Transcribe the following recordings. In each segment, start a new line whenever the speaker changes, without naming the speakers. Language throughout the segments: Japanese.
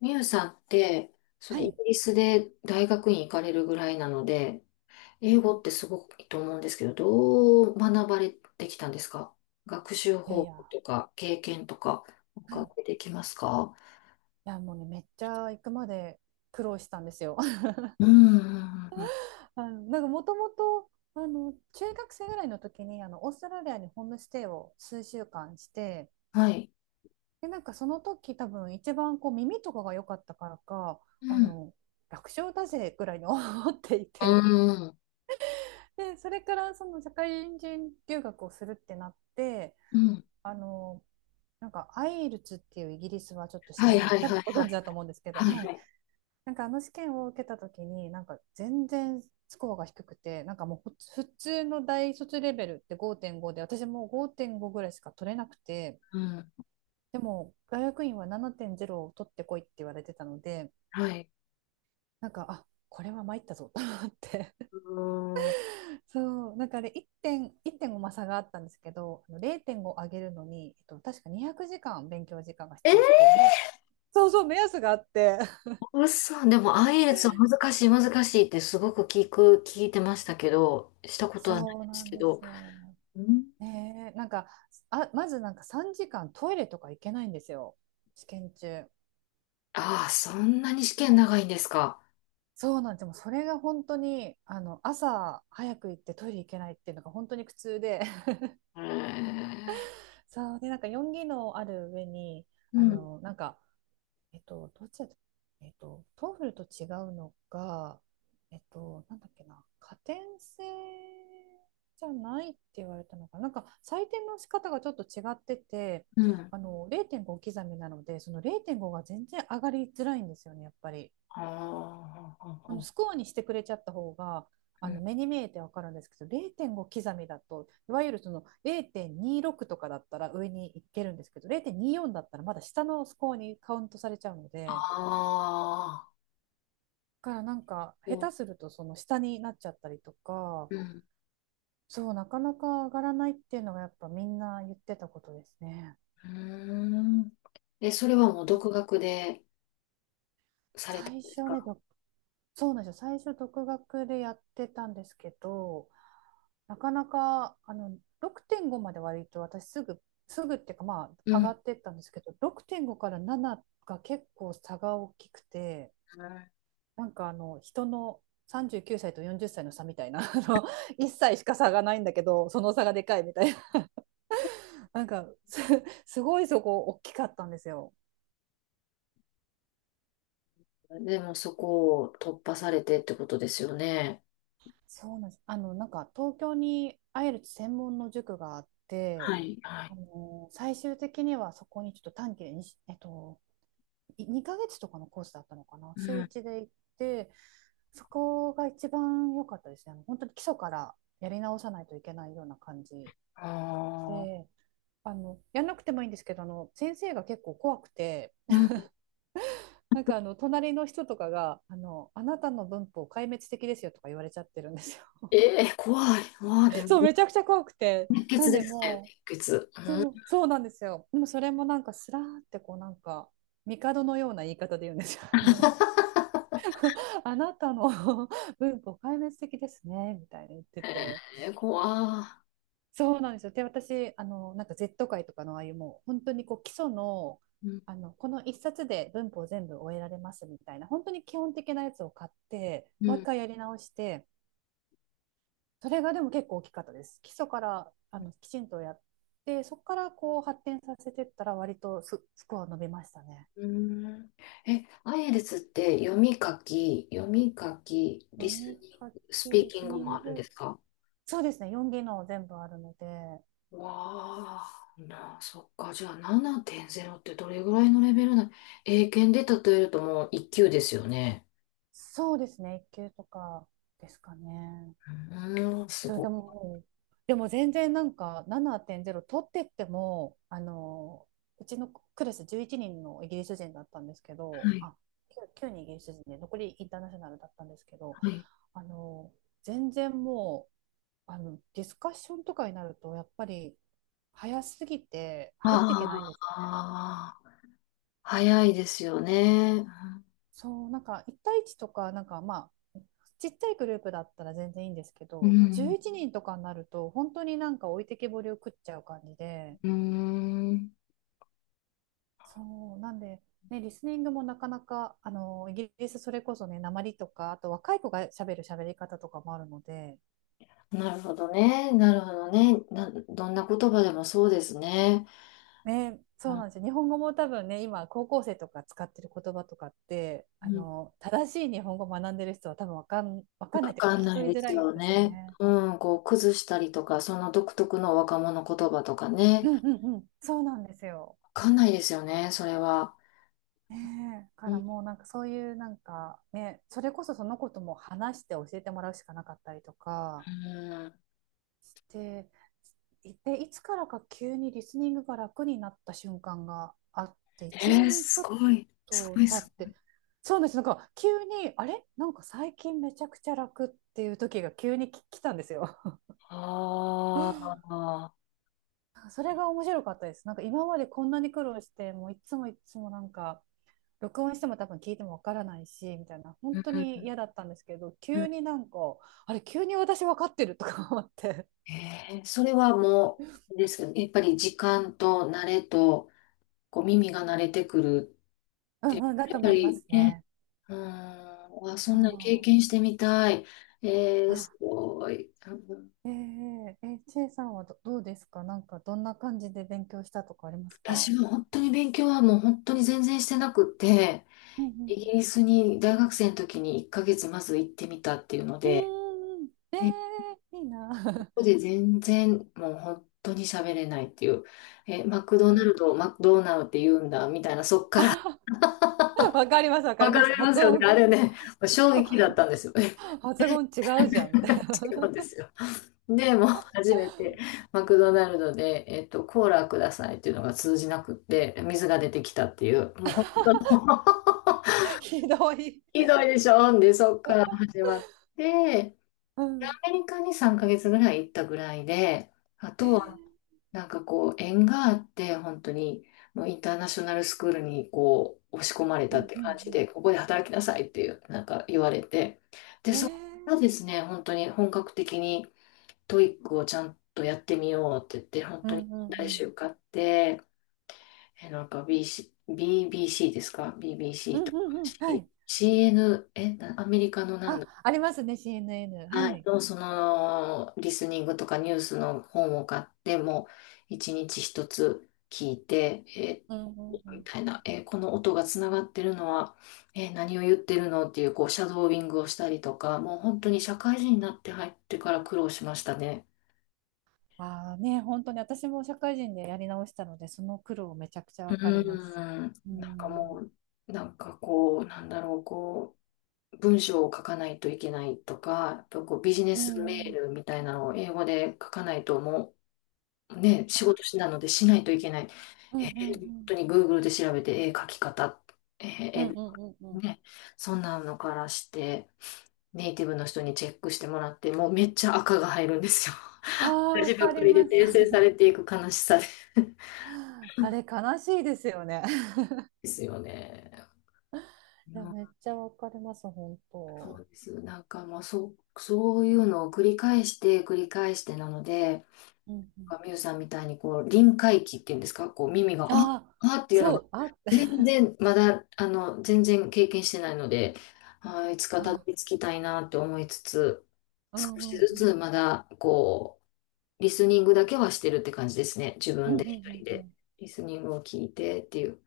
ミュウさんって、そ
は
れイ
い。
ギ
い
リスで大学院行かれるぐらいなので、英語ってすごくいいと思うんですけど、どう学ばれてきたんですか？学習
や
方
いや、
法とか経験とか、お
はい。
伺
い
いできますか？
やもうね、めっちゃ行くまで苦労したんですよ。
うん、うん、うんうん。
なんかもともと、中学生ぐらいの時に、オーストラリアにホームステイを数週間して、
はい。
で、なんかその時多分一番こう耳とかが良かったからか、
う
あ
ん、
の、楽勝だぜぐらいに 思ってい
う
て、
ん、
で、それからその社会人留学をするってなって、
うん。
あの、なんかアイルツっていうイギリスはちょっと試
はい
験
は
が
い
多
は
分
い
ご
はい。
存知だと思うんですけど、
はい
は
は
い。
い。
なんかあの試験を受けた時になんか全然スコアが低くて、なんかもう普通の大卒レベルって5.5で、私もう5.5ぐらいしか取れなくて、
うん、
でも大学院は7.0を取ってこいって言われてたので、
はい。
なんかあ、これは参ったぞと思って。
うん。
そう、なんかあれ1点1.5、まあ差があったんですけど、0.5上げるのに、確か200時間勉強時間が
えー、
必要っていうね、そうそう目安があって。
嘘。でも IELTS は難しい難しいってすごく聞いてましたけど、したことはないで
そう
す
なん
け
で
ど。
すよ。
うん。
ねえ、なんか、あ、まずなんか3時間トイレとか行けないんですよ。試験中。
ああ、そんなに試験長いんですか？
そうなんですよ。もうそれが本当に、朝早く行ってトイレ行けないっていうのが本当に苦痛で、
へえ。
そう、で、なんか4技能ある上に、
うん、
なんか、どっちだった、トーフルと違うのが、なんだっけな、加点制じゃないって言われたのかな、なんか採点の仕方がちょっと違ってて、
うん。
0.5刻みなので、その0.5が全然上がりづらいんですよね、やっぱり。
ああ、
スコアにしてくれちゃった方が、
うん。
目に見えてわかるんですけど、0.5刻みだと、いわゆるその0.26とかだったら上に行けるんですけど、0.24だったらまだ下のスコアにカウントされちゃうの
あ
で。
あ、
からなんか下
そ
手するとその下になっちゃったりとか、
うん、
そうなかなか上がらないっていうのがやっぱみんな言ってたことですね。
うん。うーん。え、それはもう独学でされたん
最
です
初
か？
ね、そうなんですよ、最初独学でやってたんですけど、なかなか6.5まで割と私すぐ、すぐっていうか、まあ
う
上
ん。
が
う
ってったんですけど、6.5から7が結構差が大きくて、なんかあの人の39歳と40歳の差みたいな、あの1 歳しか差がないんだけど、その差がでかいみたいな、なんかすごいそこ大きかったんですよ。
ん。でもそこを突破されてってことですよね。
そうなんです。なんか東京にアイルツ専門の塾があっ
は
て、
い、はい。
最終的にはそこにちょっと短期でにえっと、い2ヶ月とかのコースだったのかな、
う
週
ん。
1で行って、そこが一番良かったですね。本当に基礎からやり直さないといけないような感じ
ああ、
で、やんなくてもいいんですけど、先生が結構怖くて、
うん。
なんかあの隣の人とかがあなたの文法壊滅的ですよとか言われちゃってるんですよ。
ええ、怖い。わあ、で も、
そう、めちゃくちゃ怖くて。
熱
な
血
ん
で
で
すね、
も
熱血。う
う、
ん。
そう、そうなんですよ。でもそれもなんかスラーってこうなんか、帝のような言い方で言うんですよ。あなたの 文法壊滅的ですね、みたいに言ってて。
えー、怖
そうなんですよ。で、私、なんか Z 界とかのああいうもう、本当にこう基礎の、
い。うん、
この一冊で文法全部終えられますみたいな、本当に基本的なやつを買って、
う
もう一
ん。
回やり直して、それがでも結構大きかったです。基礎からきちんとやって、そこからこう発展させてったら、割とスコア伸びましたね。
うーん。え、アイエルツって読み書き、リ
読
ス
み
ニン
書
グ、ス
き、
ピー
リ
キ
ス
ング
ニ
も
ン
あるんで
グ、
すか？
そうですね、4技能全部あるので、
わあ、な、そっか。じゃあ7.0ってどれぐらいのレベルな、英検で例えるともう1級ですよね。
そうですね、1級とかですかね。
うーん、す
そう、
ごい。
でも、全然なんか7.0取ってっても、うちのクラス11人のイギリス人だったんですけ
は
ど、
い。
あ、9人イギリス人で残りインターナショナルだったんですけど、
はい。
あの、全然もう、ディスカッションとかになると、やっぱり早すぎて入っていけないんですよ。
ああ、早いですよね。
そう、なんか1対1とか、なんかまあ、ちっちゃいグループだったら全然いいんですけ
う
ど、
ん。
11人とかになると、本当になんか置いてけぼりを食っちゃう感じで、
うん。
そうなんで、ね、リスニングもなかなかイギリスそれこそね訛りとかあと若い子が喋る喋り方とかもあるので、
なるほどね。なるほどね。な、どんな言葉でもそうですね。
ね、そうなんですよ、日本語も多分ね今高校生とか使ってる言葉とかって正しい日本語を学んでる人は多分わ
わ
かんないというか
かん
聞き
ない
取
で
りづ
す
らい
よ
ですよ
ね。
ね。
うん、こう、崩したりとか、その独特の若者言葉とかね。
うんうんうん、そうなんですよ。
わかんないですよね、それは。
ねえ、
う
から
ん。
もうなんかそういうなんかね、それこそそのことも話して教えてもらうしかなかったりとか、
うん。
で、で、いつからか急にリスニングが楽になった瞬間があって、
え
1
ー、
年ち
す
ょっ
ごい。すご
と
い
経
すご
っ
い。
て、そうなんです、なんか急に、あれなんか最近めちゃくちゃ楽っていう時が急に来たんですよ。
あ あ。
それが面白かったです。なんか今までこんなに苦労して、もういつもいつもなんか、録音しても多分聞いてもわからないし、みたいな、
う
本
ん
当
う
に
ん
嫌だったんですけど、
う
急
ん。
になんか、あれ、急に私わかってるとか思って、
それはもう、あれですけど、やっぱり時間と慣れと、こう、耳が慣れてくる っ
う
て、
んうん、だ
や
と
っぱ
思いま
り
す
ね、
ね。
うん、わ、そんなん経験
そ
してみたい。え
う。う
ー、
ん、
すごい。うん。
ちえさんはどうですか？なんかどんな感じで勉強したとかあります
私
か？
も本当に勉強はもう本当に全然してなくって、
うんう
イ
ん
ギリスに大学生の時に1ヶ月まず行ってみたっていうの
う
で、
ん。うーん、
で、こ
いいな。
こで全然もう本当に喋れないっていう、え、マクドナルドを マクドーナルって言うんだみたいな、そっから
わかります、わか
わ
り
か
ます。
りま
発
すよね。
音、
あれね、衝 撃だったんですよね。
発音違う じゃん、みたい
違うんで
な。
すよ。で、もう初めてマクドナルドで、コーラくださいっていうのが通じなくって、水が出てきたっていう、もう本当 の
ひどい。
ひどいでしょ？で、そっから始 まって、
うん。
アメリカに3ヶ月ぐらい行ったぐらいで、あ
えー、
とは、なんかこう、縁があって、本当に、もうインターナショナルスクールにこう、押し込まれ
う
たっ
ん
て
うん
感じ
う
で、ここで働きなさいっていう、なんか言われて、で、
ん。え
そこ
ー、
からですね、本当に本格的に、トイックをちゃんとやってみようって言って、本
う
当に
んうん
来
うん。
週受って、え、なんか BC、BBC ですか？
う
BBC
ん
とか
うんうん。は
C-
い。
CN、え、なアメリカのなん。
あ、ありますね、CNN。は
はい、
い。
とそのリスニングとかニュースの本を買ってもう一日一つ聞いて、
うんうんう
み
ん。
たいな、この音がつながってるのは、何を言ってるのっていうこうシャドーイングをしたりとかもう本当に社会人になって入ってから苦労しましたね。
ああね、本当に私も社会人でやり直したので、その苦労めちゃくちゃ
う
わかります。
ーん、
う
なんかも
ん。
う、なんかこう、なんだろう、こう、文章を書かないといけないとか、やっぱこうビジネ
う
スメ
んう
ー
ん。
ルみたいなのを英語で書かないともね、仕事し
あ、
なのでしないといけない。
うん
え
うんう
ー本
ん。
当に Google で調べて、書き方、えー
うん
え
うんうんうん。
ね、そんなのからして、ネイティブの人にチェックしてもらって、もうめっちゃ赤が入るんですよ。
ああ、わ
字ばっ
か
か
り
りで
ます。
訂正されていく悲しさで。
あれ、悲しいですよね。
ですよね。い
い
や、
や、めっちゃわかります、本
そう
当。
です。なんかもうそう、そういうのを繰り返して繰り返してなので、
うんう
な
ん。
んかミュウさんみたいにこう臨界期っていうんですか、こう耳が、あ
ああ、
あっていうの
そ
が
う、あ、
全 然、まだ、全然経験してないので、あー、いつかたど
あ、
り着きたいなって思いつつ、
う
少
んう
し
ん
ず
うん。
つまだ、こう、リスニングだけはしてるって感じですね。自
う
分
んう
で
んう
一人
んう
で、
ん。
リスニングを聞いてっていう。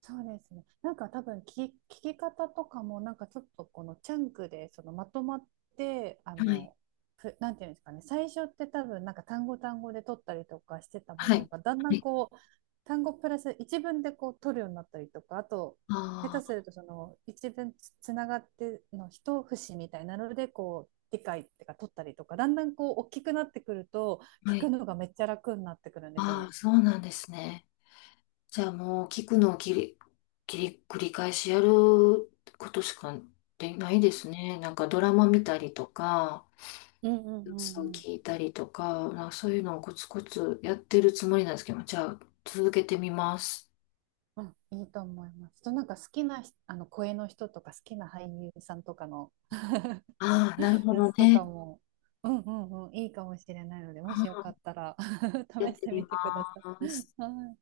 そうですね。なんか多分聞き方とかもなんかちょっとこのチャンクでそのまとまってあ
はい。
のふなんていうんですかね、最初って多分なんか単語単語で取ったりとかしてたも
は
の
い。
が、だんだ
は
ん
い。
こう単語プラス一文でこう取るようになったりとかあと下手す
あ
るとその一文つながっての一節みたいなのでこう理解ってか取ったりとか、だんだんこう大きくなってくると
あ、は
聞く
い。
のがめっちゃ楽になってくるんです
あ
よ。
あ、そうなんですね。じゃあもう、聞くのを切り、繰り返しやることしかできないですね。なんかドラマ見たりとか、
うんうんう
そう
んうん。
聞いたりとか、まあ、そういうのをコツコツやってるつもりなんですけど、じゃあ続けてみます。
うん、いいと思います。となんか好きなあの声の人とか好きな俳優さんとかの
ああ、なるほ
や
ど
つと
ね。
かも、うんうんうん、いいかもしれないので、も
あ
しよかっ
あ、
たら
やっ
試し
て
て
み
み
ま
てください。
す。
はい